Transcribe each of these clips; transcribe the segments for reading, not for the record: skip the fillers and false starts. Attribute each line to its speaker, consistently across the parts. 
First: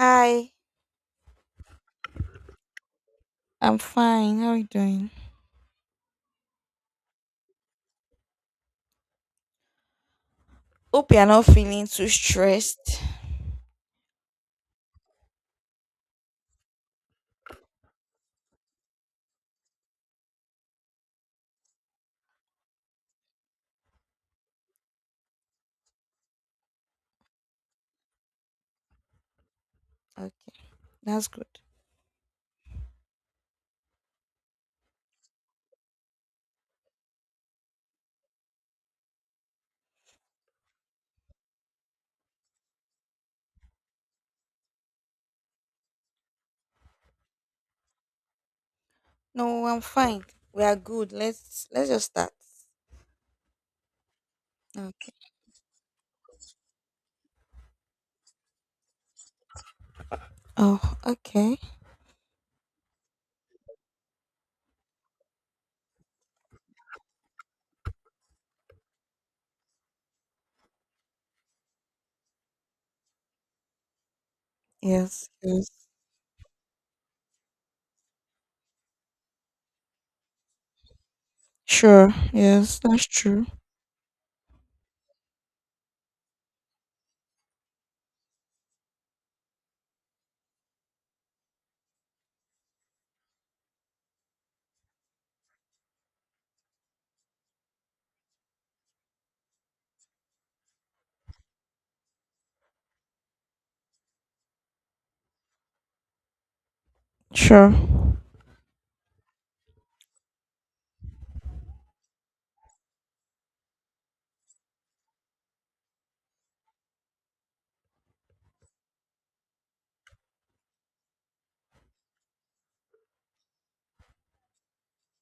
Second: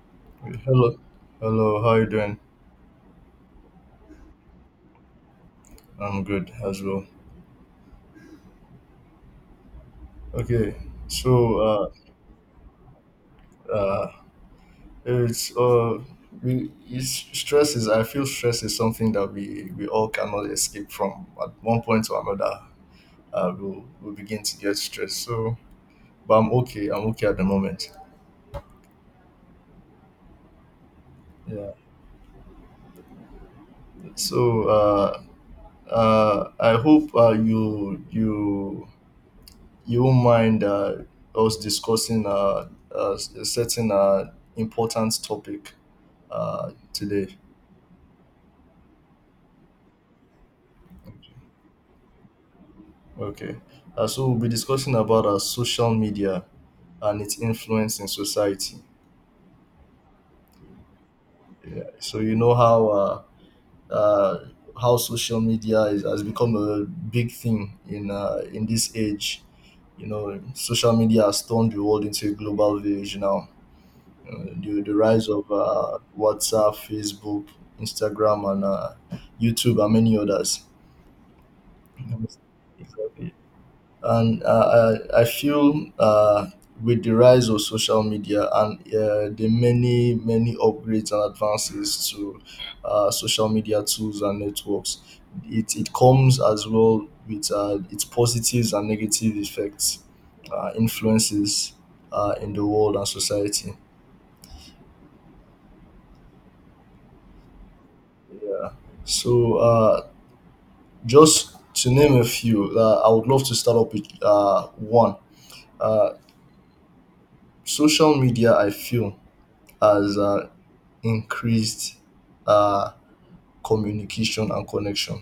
Speaker 1: Hi.
Speaker 2: Hello, hello. How you doing?
Speaker 1: I'm fine. How are you doing?
Speaker 2: I'm good as well. Okay,
Speaker 1: Hope you're not
Speaker 2: so
Speaker 1: feeling
Speaker 2: uh,
Speaker 1: too stressed.
Speaker 2: uh, it's uh, stress is. I feel stress is something that we all cannot escape from. At one point or another, we'll begin to get stressed. So, but I'm okay. I'm okay at the moment.
Speaker 1: Okay, that's good.
Speaker 2: Yeah. So uh, I hope you won't mind us discussing a certain important topic today.
Speaker 1: No, I'm fine. We are good. Let's just start.
Speaker 2: Okay. So we'll be discussing about
Speaker 1: Okay.
Speaker 2: social media and its influence in society.
Speaker 1: Oh, okay.
Speaker 2: Yeah. Uh, how social has become a big thing in this age. You know, social media has turned the world into a global village now. The
Speaker 1: Yes.
Speaker 2: rise of
Speaker 1: Yes.
Speaker 2: WhatsApp, Facebook, Instagram, and YouTube, and many others.
Speaker 1: Sure. Yes, that's
Speaker 2: Exactly.
Speaker 1: true.
Speaker 2: And I feel with the rise of social media and the many upgrades and advances to social media tools and networks, it comes as well with its positives and negative effects, influences in the world and society.
Speaker 1: Sure.
Speaker 2: So just to name a few, I would love to start up with one, uh, social media I feel has increased um communication and connection.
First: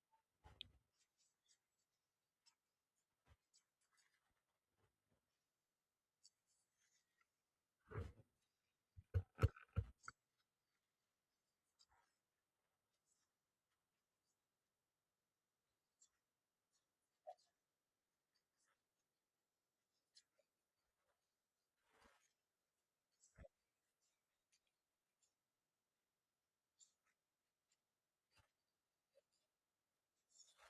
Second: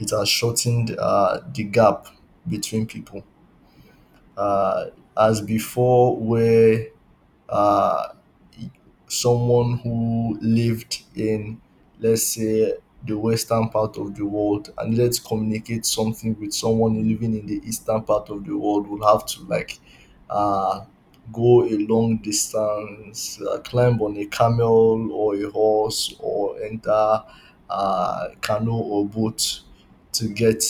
Speaker 2: It has shortened the gap between people. um As before, where uh, someone who lived in, let's say, the western part of the world and needed to communicate something with someone living in the eastern part of the world would have to, like, uh, go a long distance, climb on a camel or a horse, or enter canoe or boat to get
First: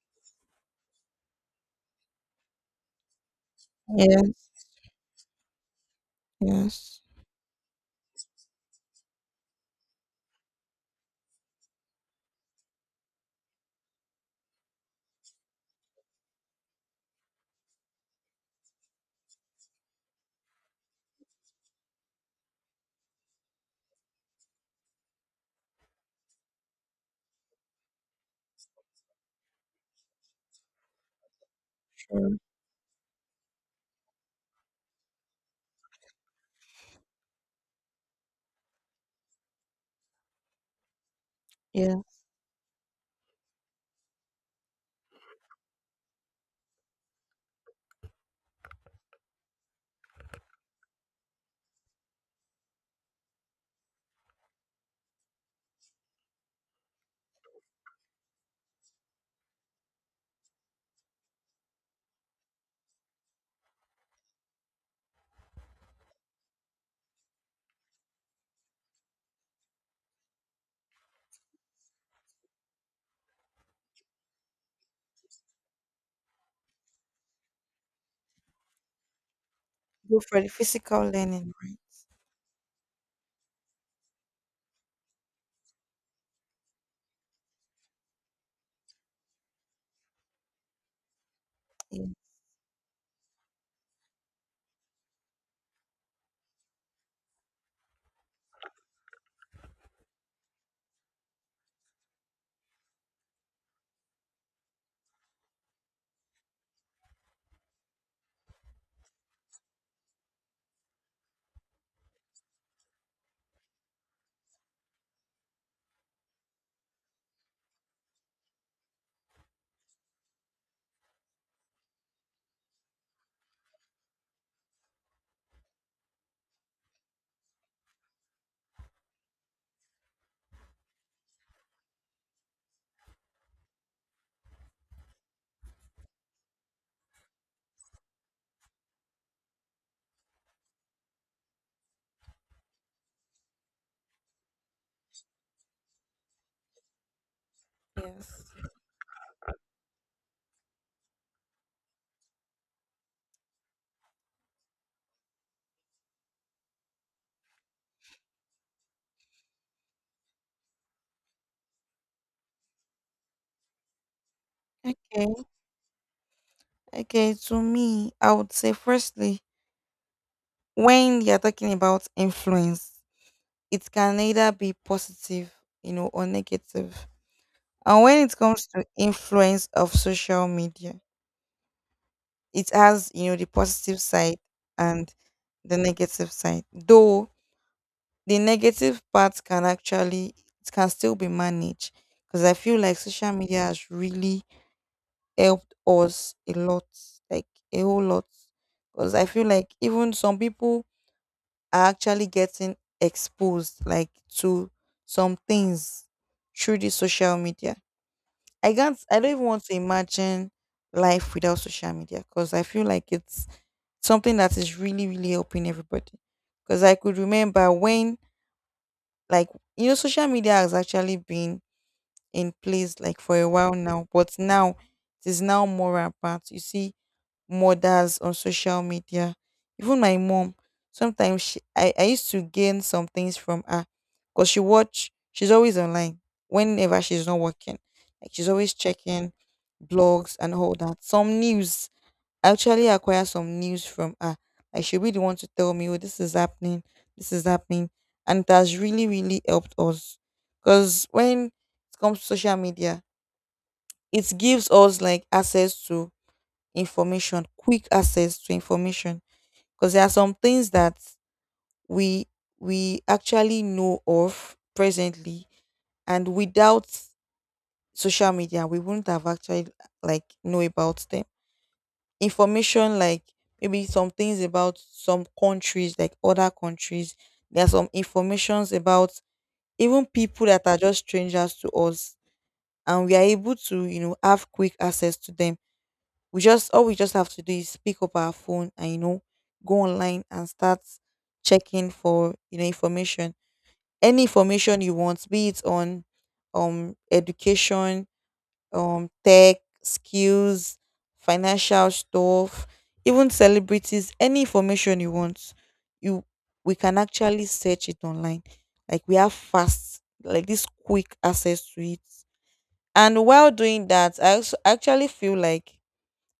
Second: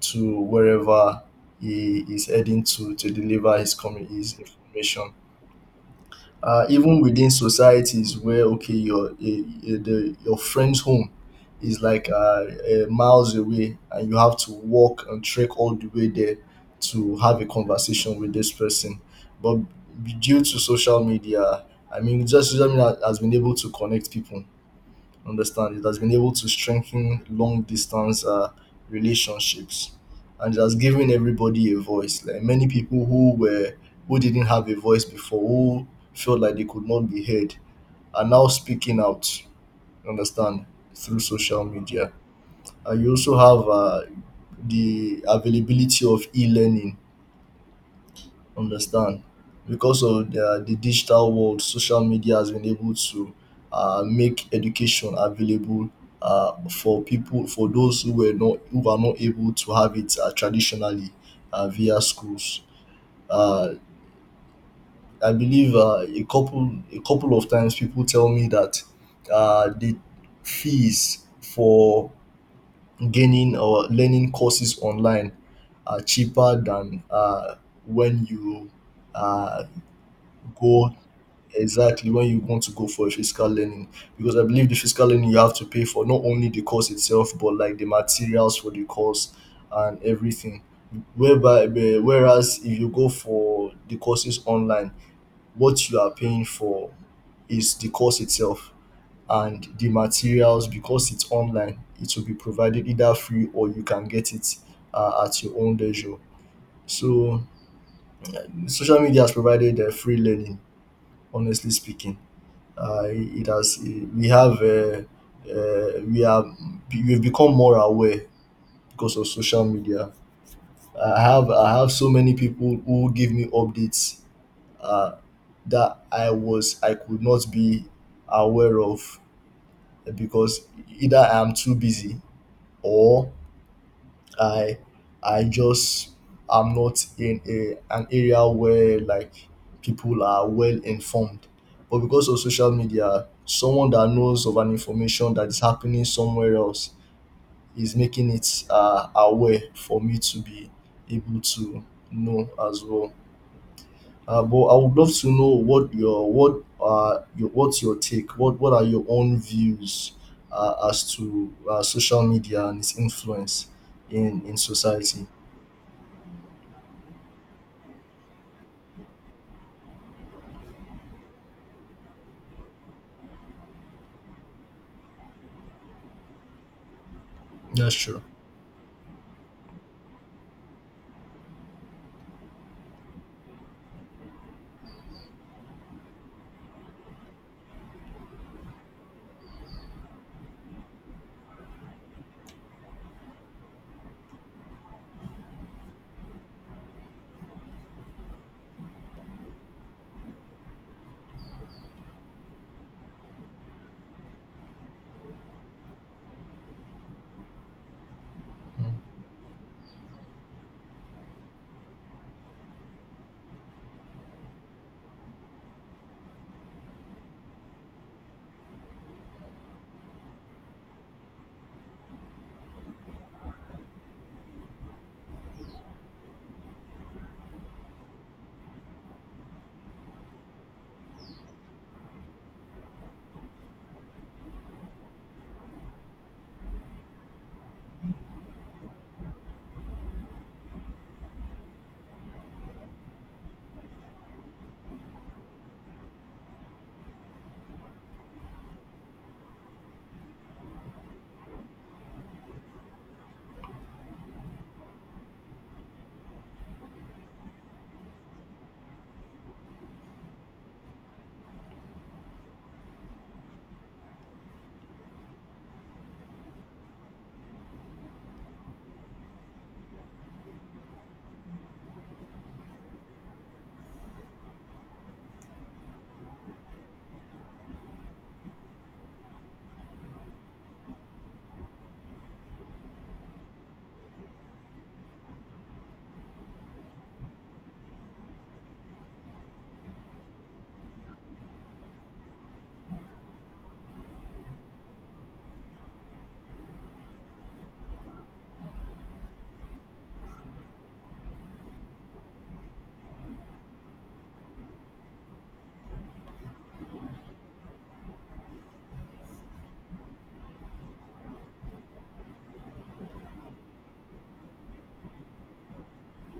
Speaker 2: to wherever he is heading to deliver his
Speaker 1: Yes.
Speaker 2: information.
Speaker 1: Yes.
Speaker 2: Even within societies, where okay, your friend's home is, like, miles away, and you have to walk and trek all the way there to have a conversation with this person. But due to social media, I mean, just social media has been able to connect people, understand? It has been able to strengthen long distance relationships, and it has given everybody a voice.
Speaker 1: Sure.
Speaker 2: Like, many people who were, who didn't have a voice before, who felt like they could not be heard, are now speaking out, understand, through social
Speaker 1: Yeah.
Speaker 2: media. And you also have the availability of e-learning, understand. Because of the digital world, social media has been able to make education available for people, for those who were not, who are not able to have it traditionally via schools. Uh, I believe a couple of times people tell me that the fees for gaining or learning courses online are cheaper than when you uh,
Speaker 1: Go for the
Speaker 2: go,
Speaker 1: physical learning, right?
Speaker 2: exactly, when you want to go for a physical learning, because I believe the physical learning you have to pay for not only the course itself but like the materials for the course and everything.
Speaker 1: Yes.
Speaker 2: Whereas if you go for the courses online, what you are paying for is the course itself, and the materials, because it's online, it will be provided either free or you can get it at your own leisure. So social media has provided free learning, honestly speaking. Uh, it has we have we are We've become more aware because of social media. I have so many people who give me updates uh, that I could not be aware of, because either I am too busy, or I I just am not in a, an area where, like, people are well informed. But because of social media, someone that knows of an information that is happening somewhere else is making
Speaker 1: Yes.
Speaker 2: it aware for me to be able to know as well. But I would love to know what's your take? What are your own views as to social media and its influence in society?
Speaker 1: Okay. Okay, to me, I would say firstly, when you're talking about influence, it can either be positive, you know, or negative.
Speaker 2: That's
Speaker 1: And when
Speaker 2: true.
Speaker 1: it comes to influence of social media, it has, you know, the positive side and the negative side. Though the negative part can actually it can still be managed, because I feel like social media has really helped us a lot, like a whole lot. Because I feel like even some people are actually getting exposed like to some things through the social media. I don't even want to imagine life without social media, because I feel like it's something that is really, really helping everybody. Because I could remember when, like, you know, social media has actually been in place like for a while now, but now it is now more rampant. You see mothers on social media. Even my mom, sometimes she, I used to gain some things from her because she watch, she's always online whenever she's not working. Like she's always checking blogs and all that. Some news, I actually acquire some news from her. Like she'll be the one to tell me, oh, this is happening, this is happening. And it has really, really helped us. Because when it comes to social media, it gives us like access to information, quick access to information, because there are some things that we we actually know of presently, and without social media we wouldn't have actually like know about them. Information like maybe some things about some countries, like other countries, there are some informations about even people that are just strangers to us, and we are able to, you know, have quick access to them. We just have to do is pick up our phone and, you know, go online and start checking for, you know, information. Any information you want, be it on education, tech, skills, financial stuff, even celebrities. Any information you want, you we can actually search it online. Like we have fast, like, this quick access to it. And while doing that, I also actually feel like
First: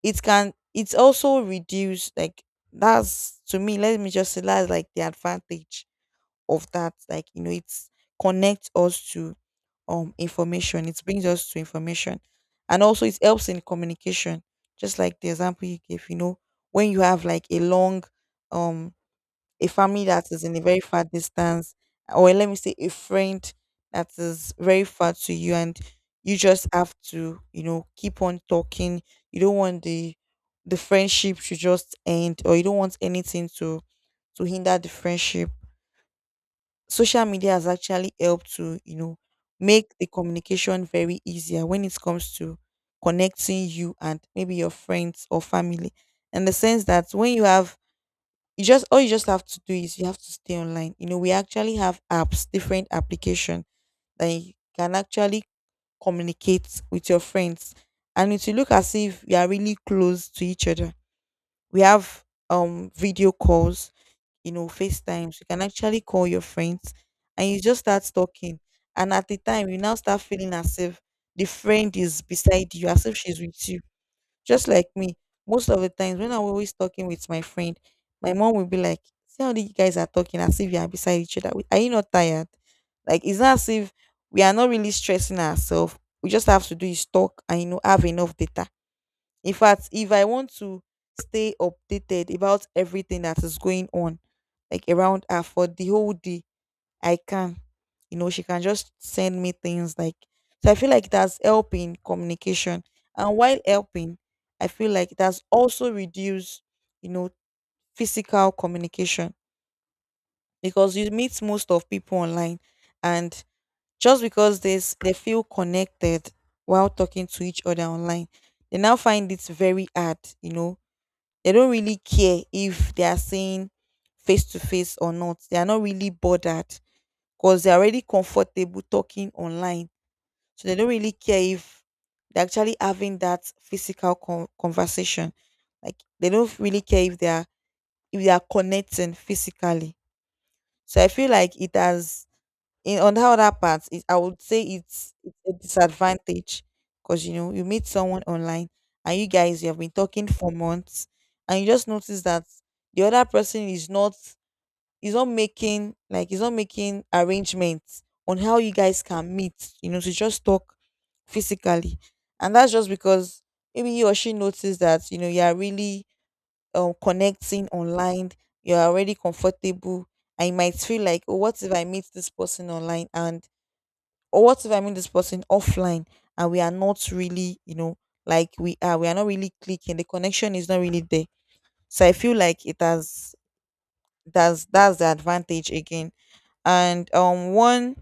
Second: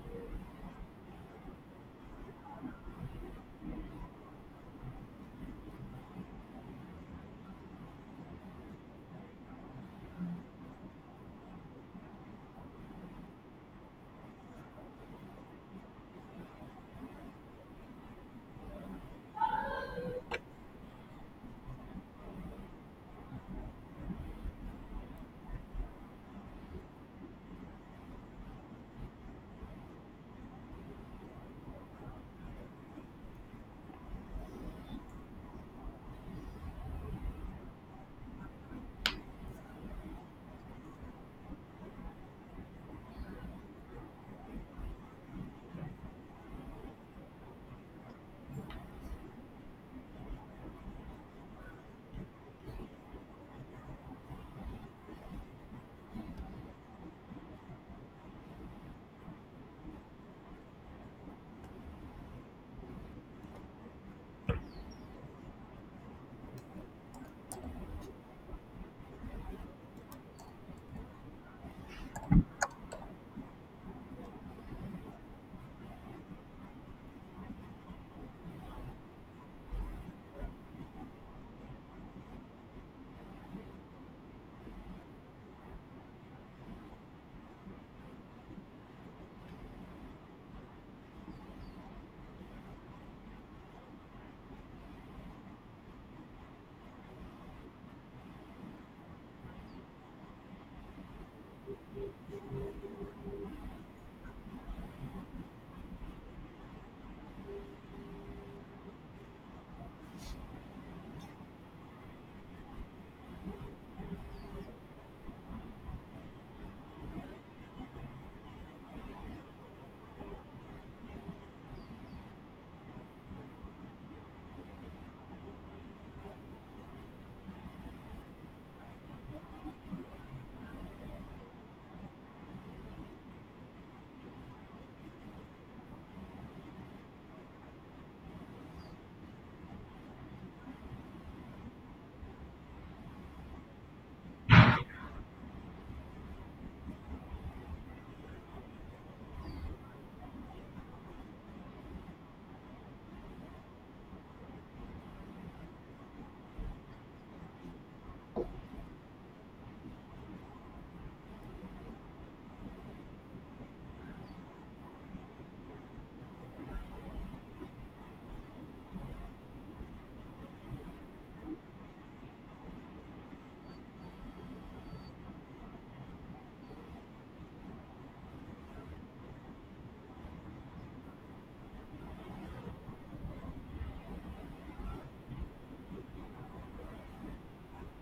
Speaker 1: it can it's also reduce, like, that's to me, let me just say that's like the advantage of that. Like, you know, it's connects us to information, it brings us to information. And also it helps in communication, just like the example you gave, you know. When you have like a long, um a family that is in a very far distance, or let me say a friend that is very far to you, and you just have to, you know, keep on talking. You don't want the friendship to just end, or you don't want anything to hinder the friendship. Social media has actually helped to, you know, make the communication very easier when it comes to connecting you and maybe your friends or family. In the sense that when you have, you just all you just have to do is you have to stay online. You know, we actually have apps, different application that you can actually communicate with your friends, and it will look as if you are really close to each other. We have video calls, you know, facetimes. You can actually call your friends and you just start talking, and at the time you now start feeling as if the friend is beside you, as if she's with you. Just like me, most of the times when I'm always talking with my friend, my mom will be like, "See how the guys are talking as if you are beside each other. Are you not tired?" Like, it's not as if we are not really stressing ourselves. We just have to do is talk, and you know, have enough data. In fact, if I want to stay updated about everything that is going on, like around her for the whole day, I can. You know, she can just send me things like, so I feel like that's helping communication. And while helping, I feel like that's also reduce, you know, physical communication. Because you meet most of people online, and just because this they feel connected while talking to each other online, they now find it very hard, you know. They don't really care if they are saying face to face or not. They are not really bothered because they're already comfortable talking online. So they don't really care if they're actually having that physical conversation. Like they don't really care if they are connecting physically. So I feel like it has in on the other part, it, I would say it's a disadvantage. Because you know you meet someone online, and you guys you have been talking for months, and you just notice that the other person is not, he's not making, like, he's not making arrangements on how you guys can meet, you know, to just talk physically. And that's just because maybe he or she noticed that, you know, you are really, connecting online, you're already comfortable. And you might feel like, oh, what if I meet this person online, and or what if I meet this person offline and we are not really, you know, like we are not really clicking, the connection is not really there. So I feel like it has, that's the advantage again. And one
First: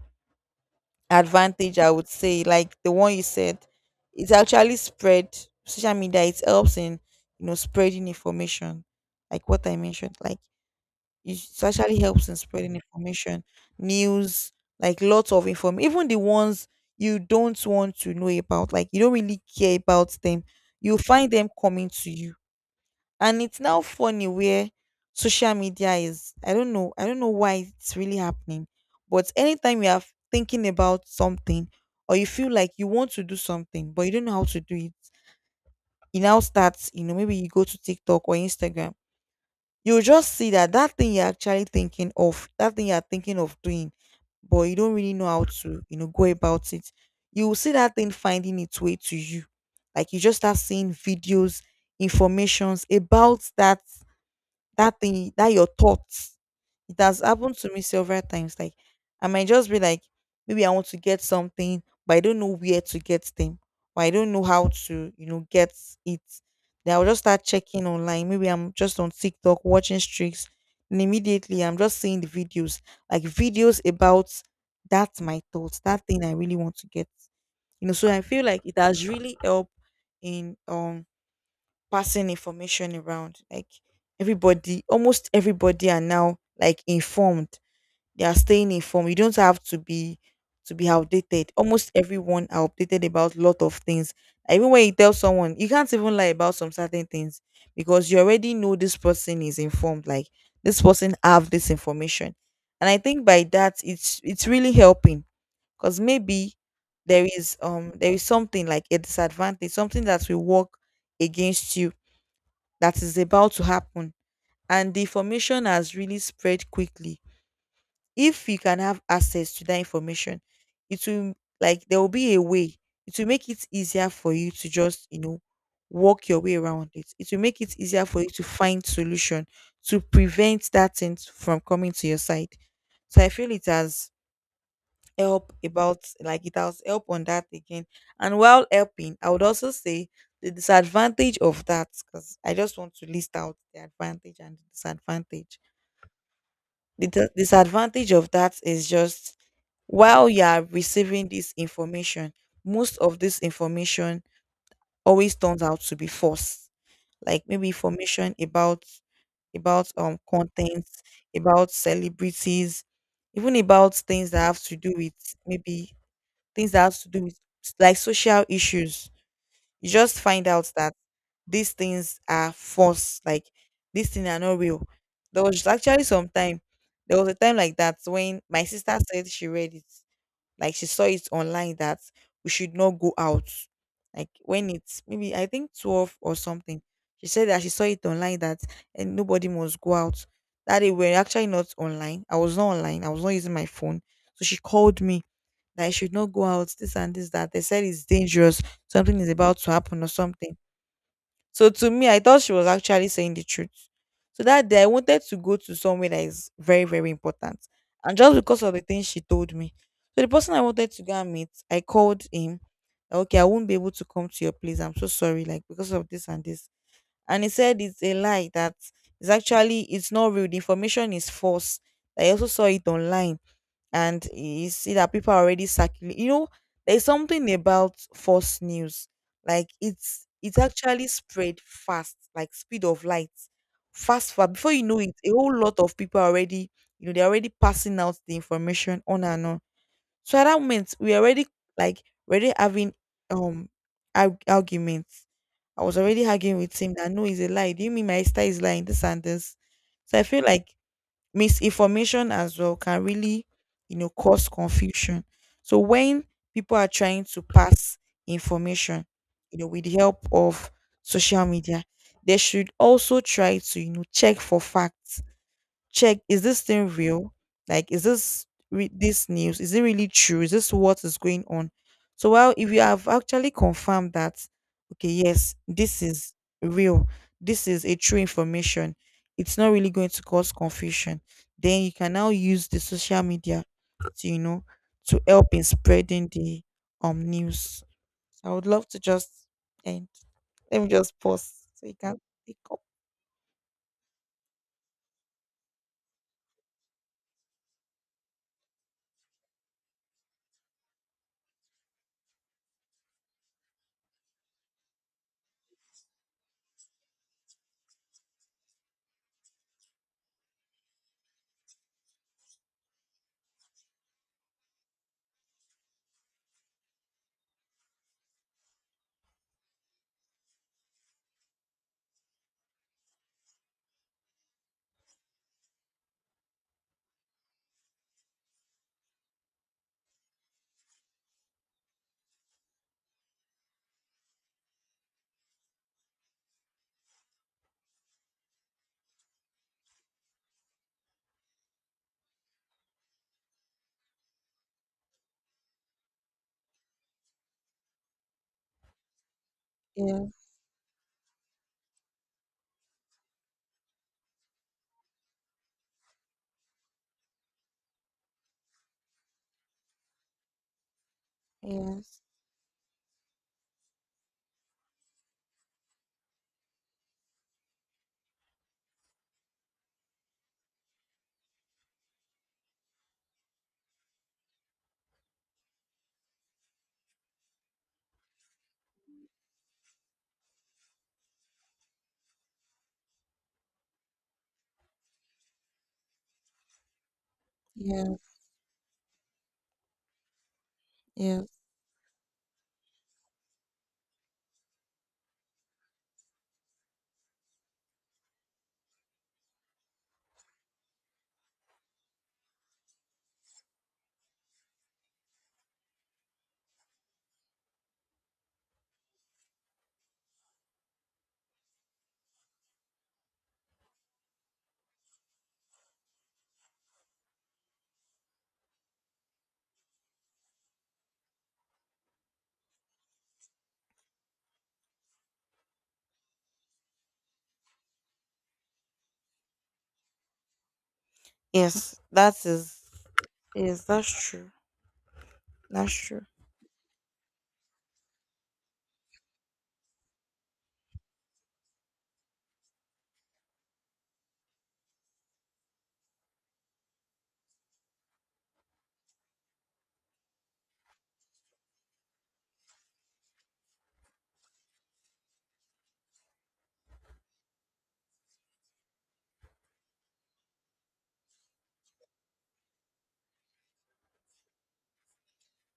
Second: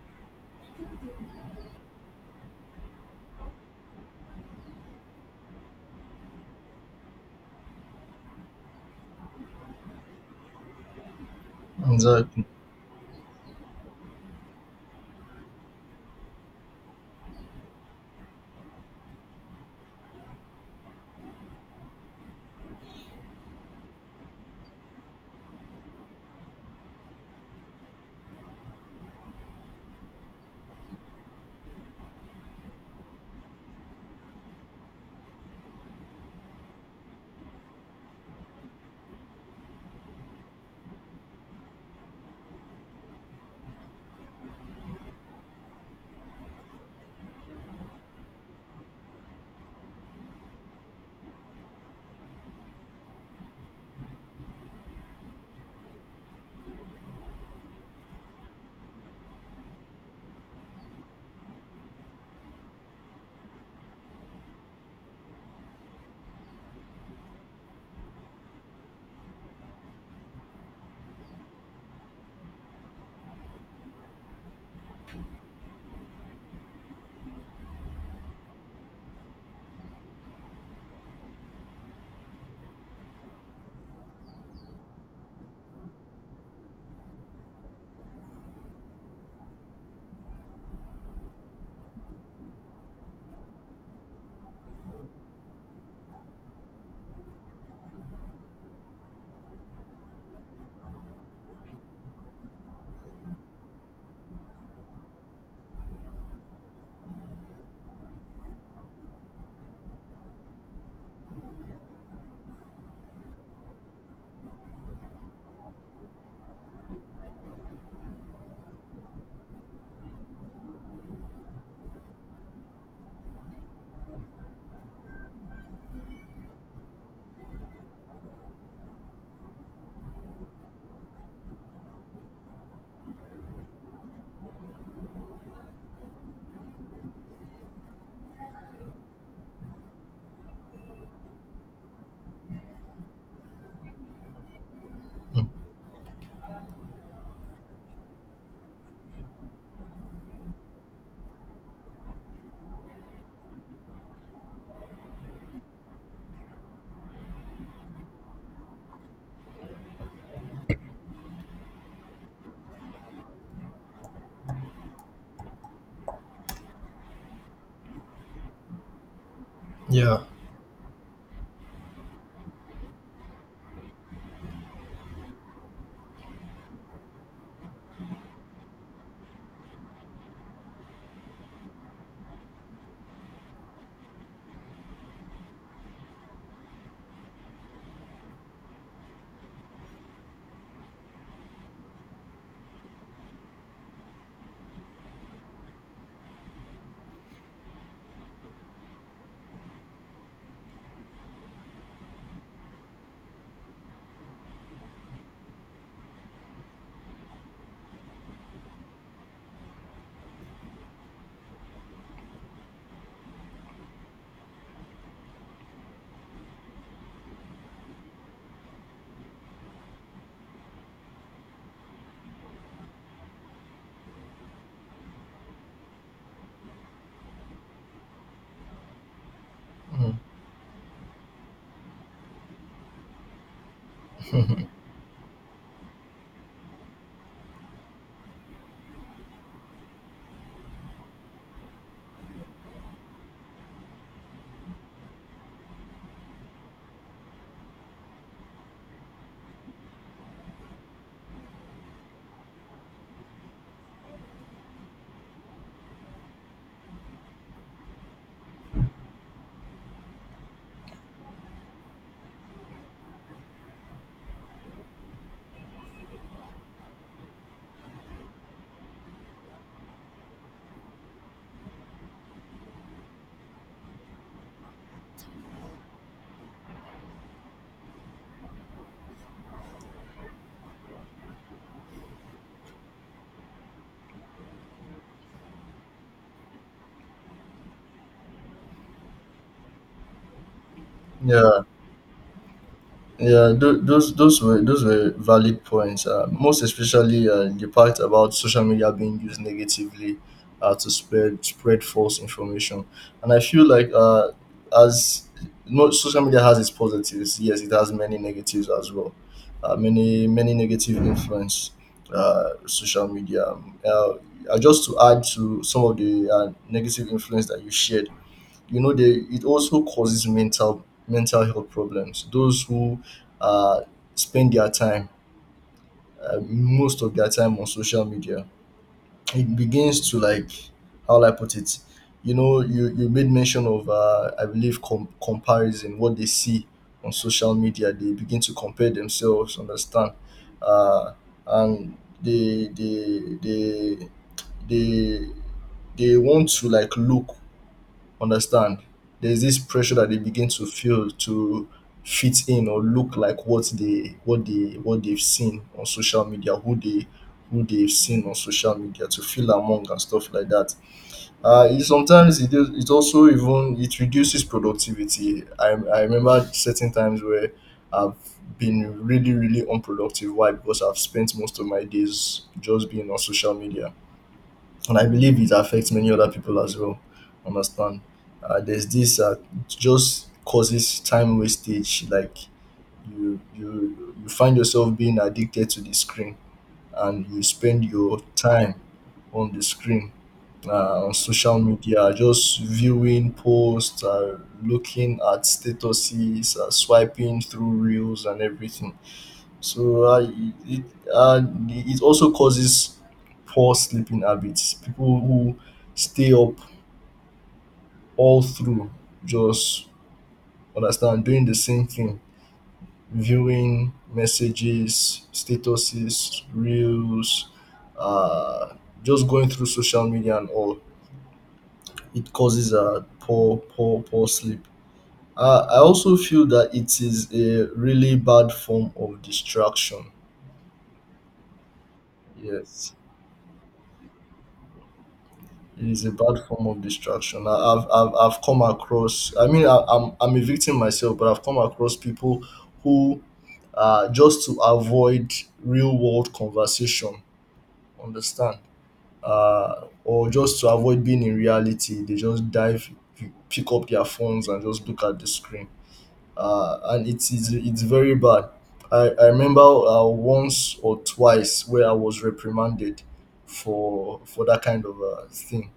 Speaker 1: advantage I would say, like the one you said, it's actually spread, social media it helps in, you know, spreading information. Like what I mentioned, like it
Speaker 2: Mm.
Speaker 1: actually helps in
Speaker 2: Exactly.
Speaker 1: spreading information, news, like lots of inform, even the ones you don't want to know about, like you don't really care about them, you find them coming to you. And it's now funny where social media is, I don't know why it's really happening. But anytime you are thinking about something, or you feel like you want to do something but you don't know how to do it, you now start, you know, maybe you go to TikTok or Instagram. You'll just see that, that thing you're actually thinking of, that thing you're thinking of doing, but you don't really know how to, you know, go about it. You will see that thing finding its way to you. Like you just start seeing videos, informations about that, that thing that your thoughts. It has happened to me several times, like I might just be like, maybe I want to get something but I don't know where to get them, or I don't know how to, you know, get it. Then I'll just start checking online, maybe I'm just on TikTok watching streaks, and immediately I'm just seeing the videos, like videos about that's my thoughts, that thing I really want to get. You know, so I feel like it has really helped in passing information around. Like everybody, almost everybody are now like informed. They are staying informed. You don't have to be outdated. Almost everyone are updated about a lot of things. Like, even when you tell someone, you can't even lie about some certain things, because you already know this person is informed. Like this person have this information. And I think by that it's really helping. Because maybe there is something like a disadvantage, something that will work against you, that is about to happen, and the information has really spread quickly. If you can have access to that information, it will, like there will be a way, it will make it easier for you to just, you know, walk your way around it, it will make it easier for you to find solution, to prevent that thing from coming to your side. So I feel it has help about, like it has help on that again. And while helping I would also say the disadvantage of that, because I just want to list out the advantage and the
Speaker 2: Mm.
Speaker 1: disadvantage. The disadvantage of that is just, while you are receiving this information, most of this information always turns out to be false. Like maybe information about content, about celebrities, even about things that have to do with, maybe things that have to do with, like, social issues. You just
Speaker 2: Yeah.
Speaker 1: find out that these things are false, like these things are not real. There was actually some time, there was a time like that when my sister said she read it, like she saw it online that we should not go out. Like when it's maybe I think 12 or something. She said that she saw it online that and nobody must go out. That day we were actually not online. I was not online. I was not using my phone. So she called me that I should not go out, this and this, that. They said it's dangerous, something is about to happen or something. So to me, I thought she was actually saying the truth. So that day I wanted to go to somewhere that is very, very important. And just because of the things she told me. So the person I wanted to go and meet, I called him. Okay, I won't be able to come to your place. I'm so sorry, like because of this and this. And he said it's a lie that it's not real. The information is false. I also saw it online and you see that people are already circulating. You know, there's something about false news. Like
Speaker 2: Mm.
Speaker 1: it's actually spread fast, like speed of light, fast, far. Before you know it, a whole lot of people are already, they're already passing out the information on and on. So at that moment, we already like already having um arguments. I was already arguing with him that no, it's a lie. Do you mean my sister is lying? This and this. So I feel like misinformation as well can really cause confusion. So when people are trying to pass information, with the help of social media, they should also try to check for facts. Check, is this thing real? Like, is this this news? Is it really true? Is this what is going on? So, while if you have actually confirmed that, okay, yes, this is real, this is a true information, it's not really going to cause confusion. Then you can now use the social media to to help in spreading the news. So, I would love to just end. Let me just pause
Speaker 2: Yeah.
Speaker 1: so you can pick up.
Speaker 2: Yeah. Those were, those were valid points. Most especially the part about social media being used negatively to spread false information, and I feel like, as, no, social media has its positives. Yes, it has many negatives as well. Many negative influence. Social media. Uh, just to add to some of the negative influence that you shared. You know, they, it also causes mental health problems. Those who uh, spend their time, most of their time on social media, it begins to, like, how will I put it, you know, you made mention of I believe comparison. What they see on social media, they begin to compare themselves, understand? uh, and they they they they they want to, like, look, understand, there's this pressure that they
Speaker 1: Yeah.
Speaker 2: begin to feel to fit in or look like what they what they what they've seen on social media, who they, who they've seen on social media, to feel among and stuff like that.
Speaker 1: Yes.
Speaker 2: Sometimes it also even it reduces productivity. I remember certain times where I've been really unproductive. Why? Because I've spent most of my days just being on social media, and I believe it affects many other people as well. Understand? There's this just causes time wastage. Like, you find yourself being addicted to the screen, and you spend
Speaker 1: Yeah,
Speaker 2: your time on the screen, on
Speaker 1: yeah.
Speaker 2: social media, just viewing posts, looking at statuses, swiping through reels, and everything. So uh, it uh, it also causes poor sleeping habits. People who stay up all through, just, understand, doing the same thing, viewing messages, statuses, reels, uh, just going through social media and all. It causes a poor sleep. I also feel that it is a really bad form of distraction.
Speaker 1: Yes, that is
Speaker 2: Yes.
Speaker 1: yes, that's true.
Speaker 2: It
Speaker 1: That's
Speaker 2: is a
Speaker 1: true.
Speaker 2: bad form of distraction. I've come across. I mean, I'm, a victim myself, but I've come across people who, just to avoid real world conversation, understand, or just to avoid being in reality, they just dive, pick up their phones and just look at the screen, and it is, it's very bad. I remember once or twice where I was reprimanded for that kind of thing,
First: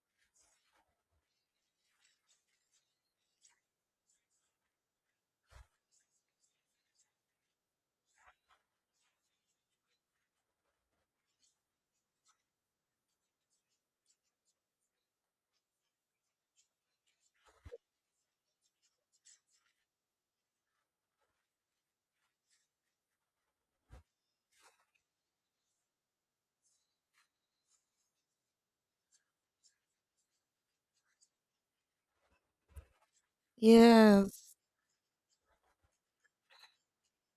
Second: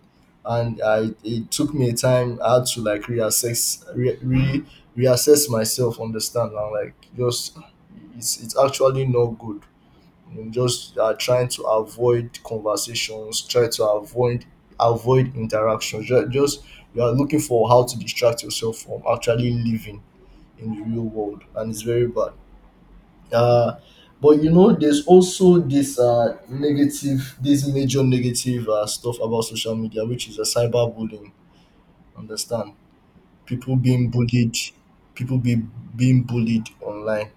Speaker 2: and I, it took me a time. I had to, like, reassess re, re reassess myself, understand, and like just, it's actually not good. I'm just trying to avoid conversations, try to avoid interactions. Just You are looking for how to distract yourself from actually living in the real world, and it's very bad. Uh, but you know, there's also this negative, this major negative stuff about social media, which is a cyberbullying. Understand? People being bullied,
Speaker 1: Yes,
Speaker 2: people be being bullied online.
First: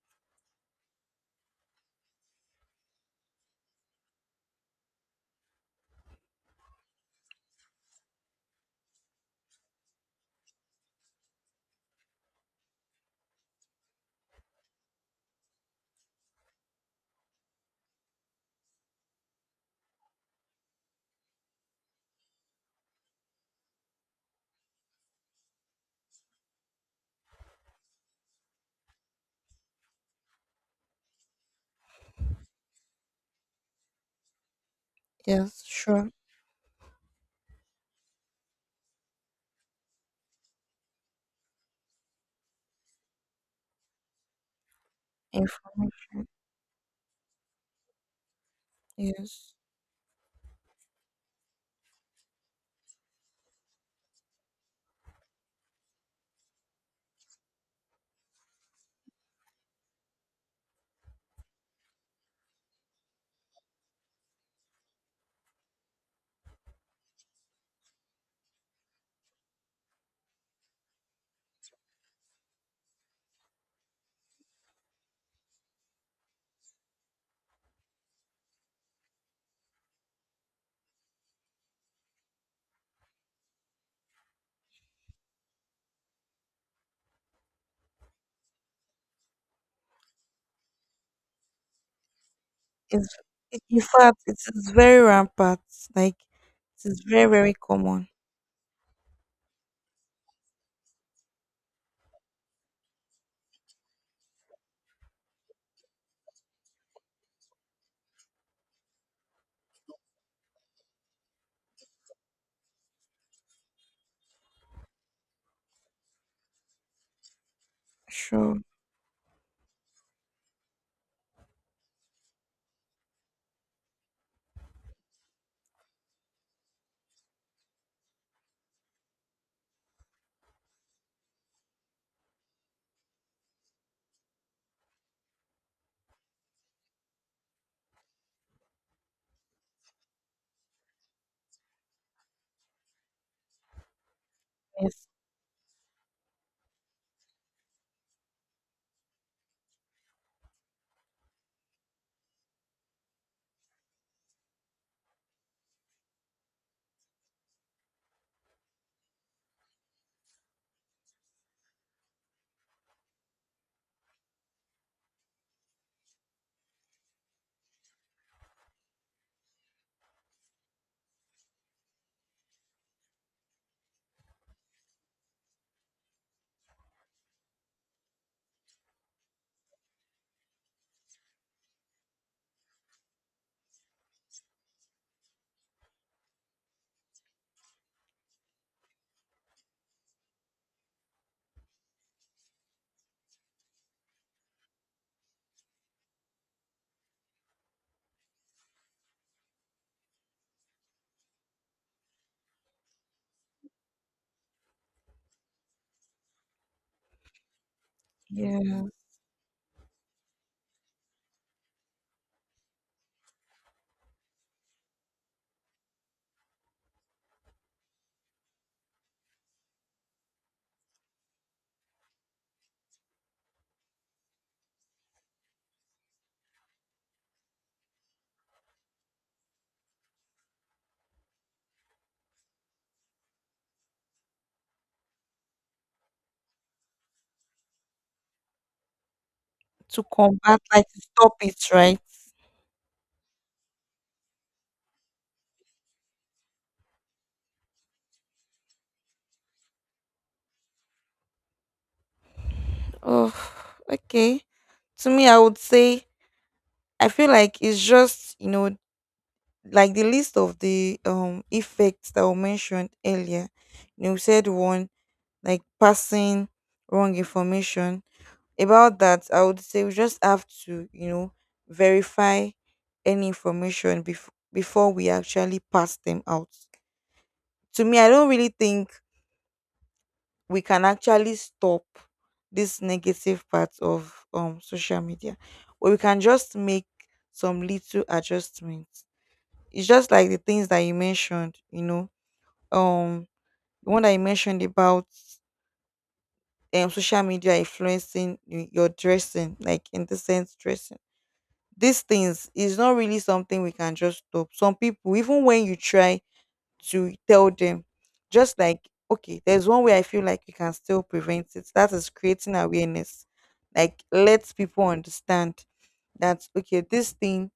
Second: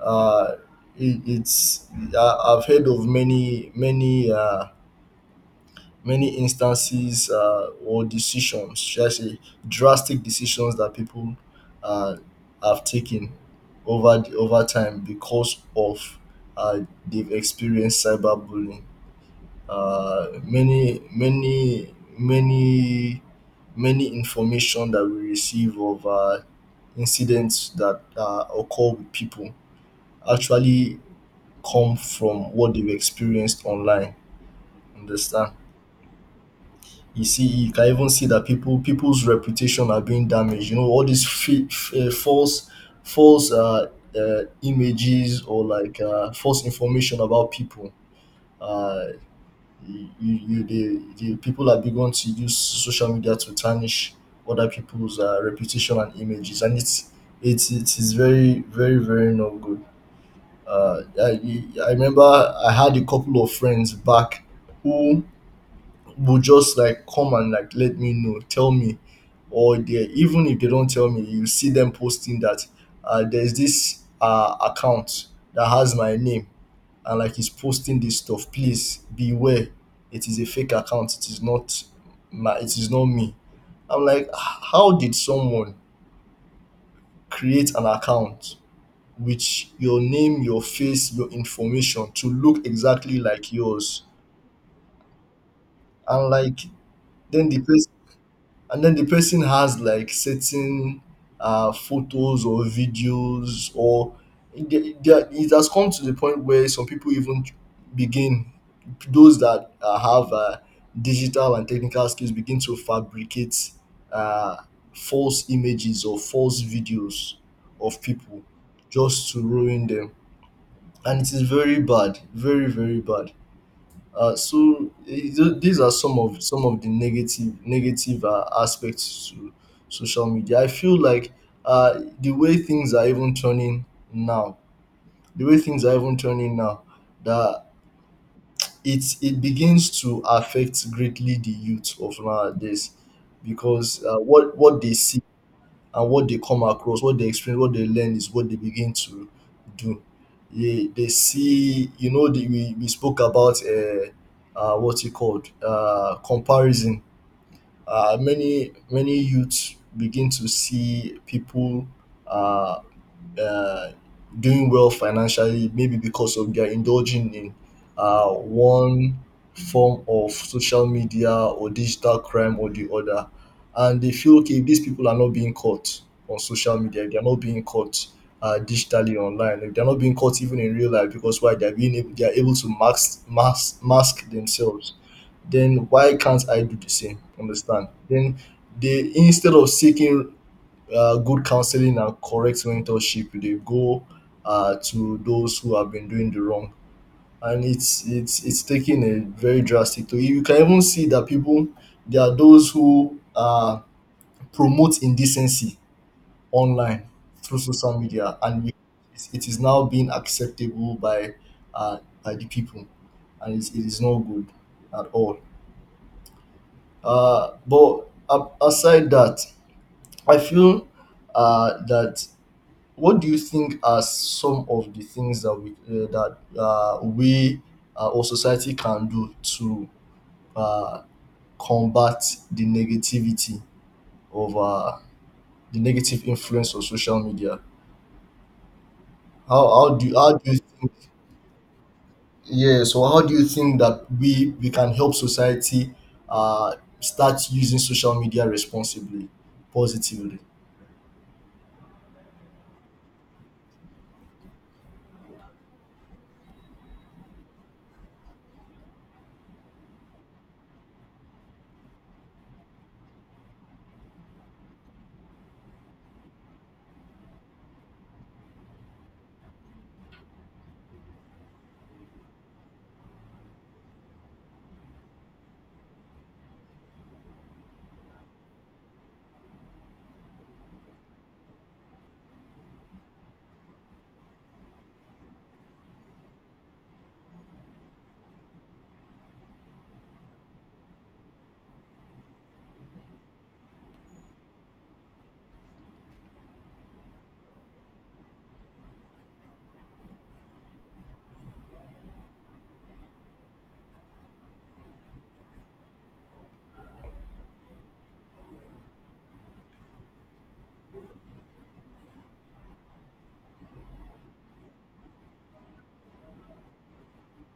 Speaker 2: Uh, it, it's I, I've heard of many instances or decisions, should I say, drastic decisions that people uh, have taken over the, over time because of, uh, they've experienced cyberbullying. Uh, many, many, many, Many information that we receive of incidents that occur with people actually come from what they've experienced online. Understand?
Speaker 1: yes, sure.
Speaker 2: You see, you can even see that people's reputation are being damaged. You know, all these false images or, like,
Speaker 1: Information.
Speaker 2: false information about people. Uh,
Speaker 1: Yes.
Speaker 2: the people are begun to use social media to tarnish other people's reputation and images, and it's, it is very not good. I remember I had a couple of friends back who will just, like, come and, like, let me know, tell me, or they, even if they don't tell me, you see them posting that there's this account that has my name and, like, is posting this stuff. Please beware, it is a fake account. It is not my, it is not me. I'm like, How did someone create an account with your name, your face, your information to look
Speaker 1: It's
Speaker 2: exactly like
Speaker 1: in
Speaker 2: yours?"
Speaker 1: fact it is very rampant. Like
Speaker 2: And, like,
Speaker 1: it is very,
Speaker 2: then
Speaker 1: very
Speaker 2: the person
Speaker 1: common.
Speaker 2: then the person has, like, certain photos or videos, or they it has come to the point where some people even begin, those that have digital and technical skills begin to fabricate uh, false images or false videos of people
Speaker 1: Sure.
Speaker 2: just to ruin them, and it is very bad, very bad. These are some of, some of the negative aspects to social media. I feel like uh, the way things are even turning now, the way things are even turning now, that it begins to affect greatly the youth of nowadays, because what they
Speaker 1: Yes.
Speaker 2: see and what they come across, what they experience, what they learn is what they begin to do. They see, you know, we spoke about what you called comparison. Many, many youths begin to see people uh uh, doing well financially, maybe because of, they're indulging in one form of social media or digital crime or the other. And they feel, okay, if these people are not being caught on social media, if they're not being caught digitally online, if they're not being caught even in real life, because, why, they're being able, they're able to mask, themselves, then why can't I do the same? Understand? Then they, instead of seeking good counseling and correct mentorship, dey go to those who have been doing the wrong, and it's taking a very drastic toll. You can even see that people, there are those who promote indecency online through social media, and it
Speaker 1: Yeah.
Speaker 2: it is now being acceptable uh, by the people, and it's, it is not good at all. Aside that, I feel that what do you think are some of the things that we or society can do to uh, combat the negativity of the negative influence of social media?
Speaker 1: To
Speaker 2: How do you
Speaker 1: combat like
Speaker 2: think,
Speaker 1: to stop it, right?
Speaker 2: yeah? So how do you think that we can help society uh, start using social media responsibly, positively?
Speaker 1: Oh, okay. To me I would say I feel like it's just, you know, like the list of the effects that were mentioned earlier. You know, we said one, like passing wrong information. About that I would say we just have to, you know, verify any information before we actually pass them out. To me I don't really think we can actually stop this negative part of social media, but we can just make some little adjustments. It's just like the things that you mentioned, you know, um the one that you mentioned about social media influencing your dressing, like in the sense dressing. These things is not really something we can just stop. Some people, even when you try to tell them, just like, okay, there's one way I feel like you can still prevent it. That is creating awareness. Like, let people understand that, okay, this thing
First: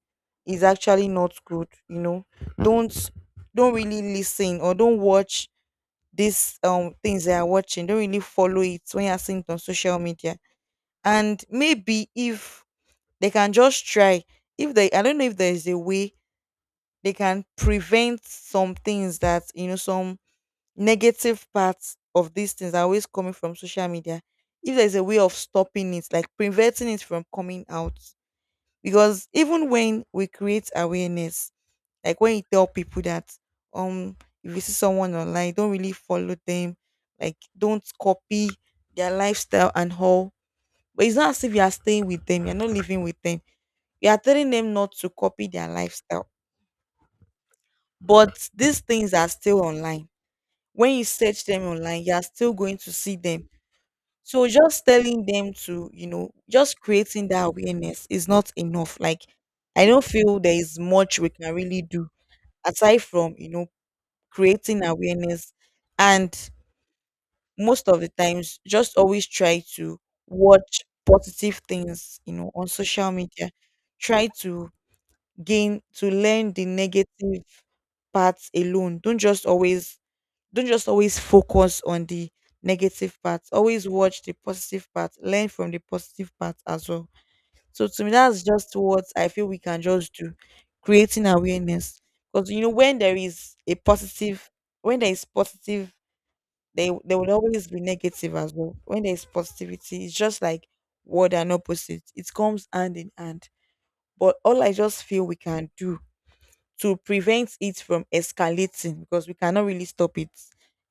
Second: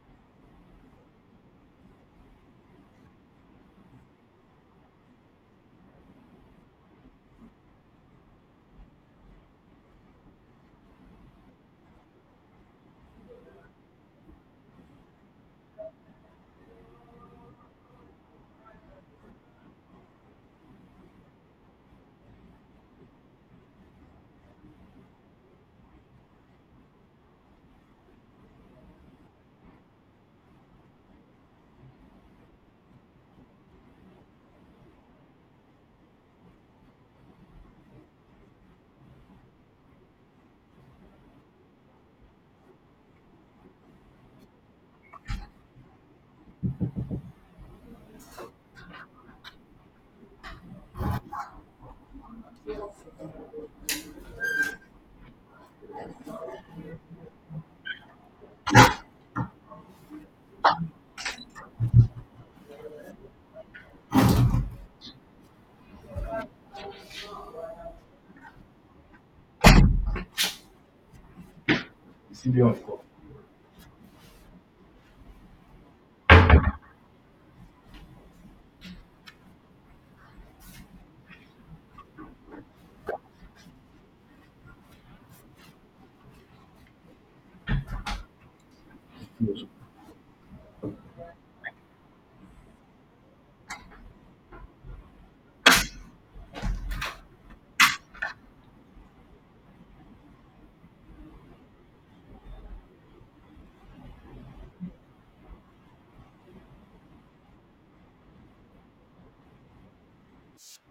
Speaker 1: is actually not good, you know. Don't don't really listen or don't watch these things they are watching. Don't really follow it when you're seeing it on social media. And maybe if they can just try, if they, I don't know if there is a way they can prevent some things, that you know some negative parts of these things are always coming from social media, if there's a way of stopping it, like preventing it from coming out. Because even when we create awareness, like when you tell people that um if you see someone online, don't really follow them, like don't copy their lifestyle and all. But it's not as if you are staying with them, you're not living with them. You are telling them not to copy their lifestyle. But these things are still online. When you search them online, you are still going to see them. So just telling them to, you know, just creating that awareness is not enough. Like I don't feel there is much we can really do aside from, you know, creating awareness. And most of the times just always try to watch positive things, you
Speaker 2: It's
Speaker 1: know,
Speaker 2: still there,
Speaker 1: on
Speaker 2: of course.
Speaker 1: social media. Try to gain to learn the negative parts alone. Don't just always focus on the negative parts. Always watch the positive part. Learn from the positive part as well. So to me, that's just what I feel we
Speaker 2: Yes.
Speaker 1: can just do. Creating awareness. Because you know, when there is positive, there will always be negative as well. When there is positivity, it's just like word and opposite. It comes hand in hand. But all I just feel we can do to prevent it from escalating, because we cannot really stop it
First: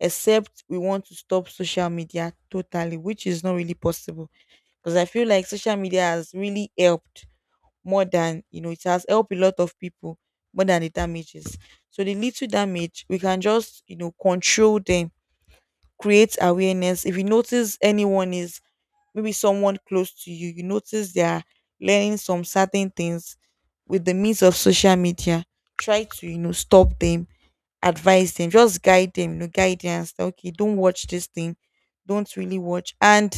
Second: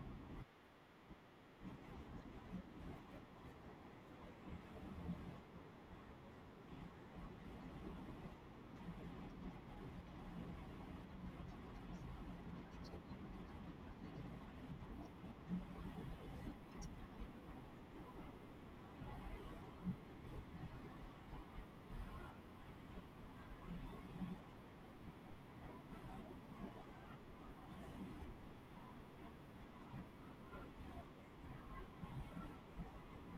Speaker 1: except we want to stop social media totally, which is not really possible. Because I feel like social media has really helped, more than you know it has helped a lot of people, more than the damages. So the little damage we can just, you know, control them. Create awareness. If you notice anyone is, maybe someone close to you, you notice they are learning some certain things with the means of social media. Try to, you know, stop them, advise them, just guide them, you know, guidance. Okay, don't watch this thing. Don't really watch. And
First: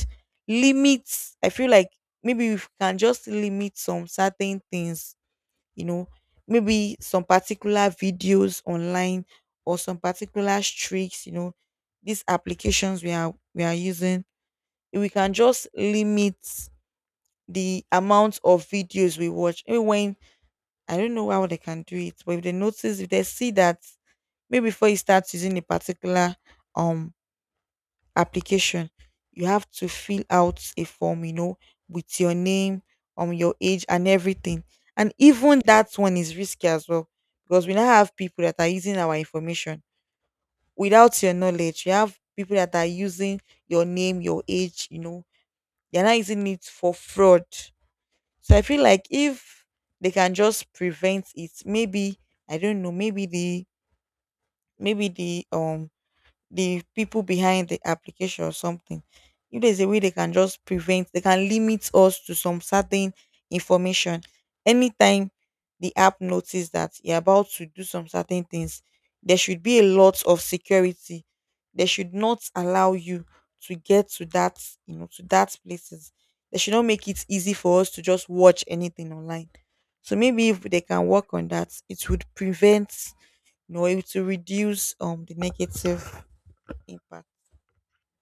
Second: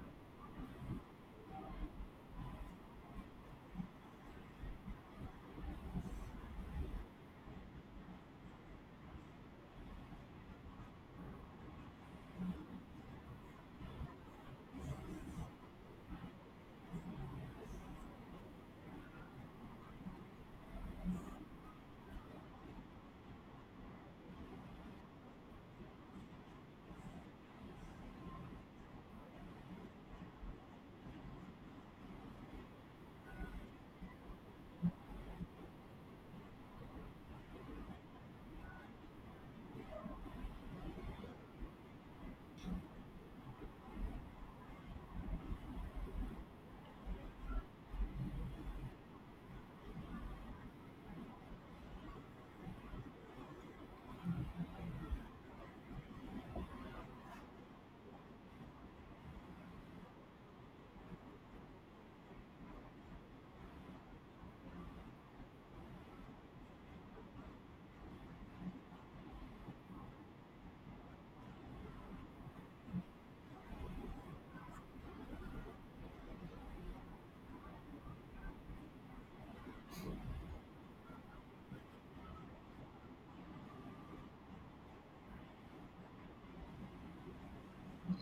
Speaker 1: limits, I feel like maybe we can just limit some certain things, you know, maybe some particular videos online or some particular streaks, you know, these applications we are using. We can just limit the amount of videos we watch. Even when I don't know how they can do it, but if they notice, if they see that maybe before you start using a particular um application, you have to fill out a form, you know, with your name, your age, and everything. And even that one is risky as well, because we now have people that are using our information without your knowledge. You have people that are using your name, your age, you know, they're not using it for fraud. So I feel like if they can just prevent it, maybe I don't know, maybe the the people behind the application or something, if there's a way they can just prevent, they can limit us to some certain information. Anytime the app notices that you're about to do some certain things, there should be a lot of security. They should not allow you to get to that, you know, to that places. They should not make it easy for us to just watch anything online. So maybe if they can work on that, it would prevent, you know, it to reduce the negative impact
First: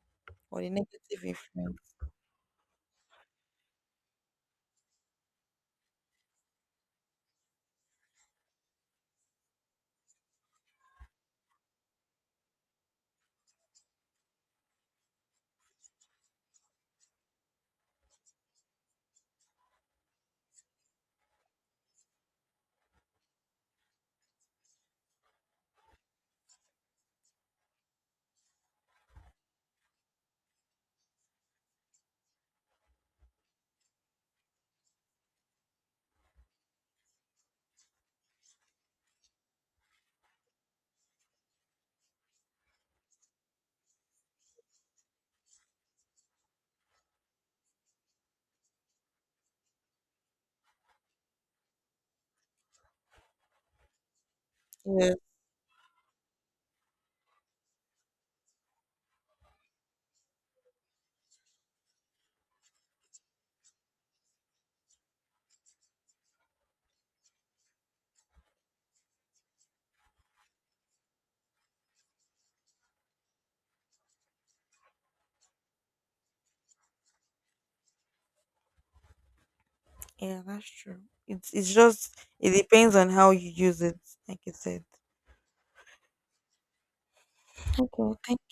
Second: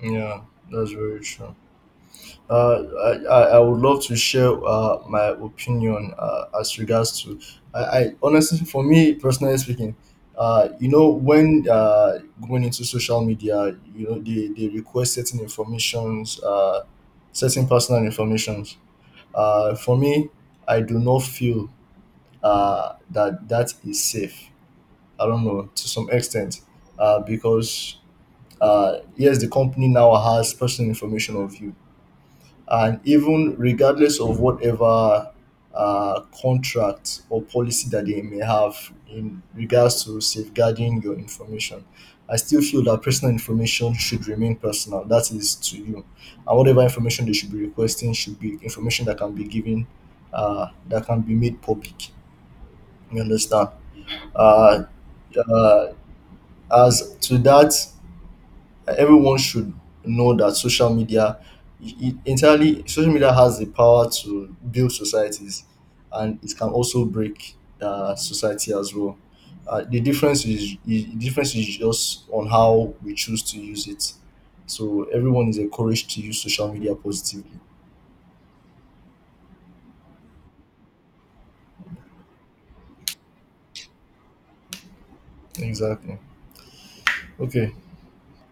Speaker 2: Yeah,
Speaker 1: or the
Speaker 2: that's very
Speaker 1: negative
Speaker 2: true.
Speaker 1: influence.
Speaker 2: Uh, I would love to share my opinion as regards to, I honestly, for me personally speaking, you know, when going into social media, you know, they request certain informations, certain personal informations. For me, I do not feel that that is safe. I don't know, to some extent, because yes, the company now has personal information of you, and even regardless of whatever contract or policy that they may have in regards to safeguarding your information. I still feel that personal information should remain personal. That is to you, and whatever information they should be requesting should be information that can be given, that can be made public. You understand? Uh,
Speaker 1: Yeah,
Speaker 2: uh, as to that, everyone should know that social media, it entirely social media has the power to build societies, and it can also break society as well. The difference is, the difference is just on how we choose to use it. So everyone is encouraged to use social media positively.
Speaker 1: yeah, that's true. It's just it depends on how you use it, like you said.
Speaker 2: Exactly. Okay.
Speaker 1: Okay, thank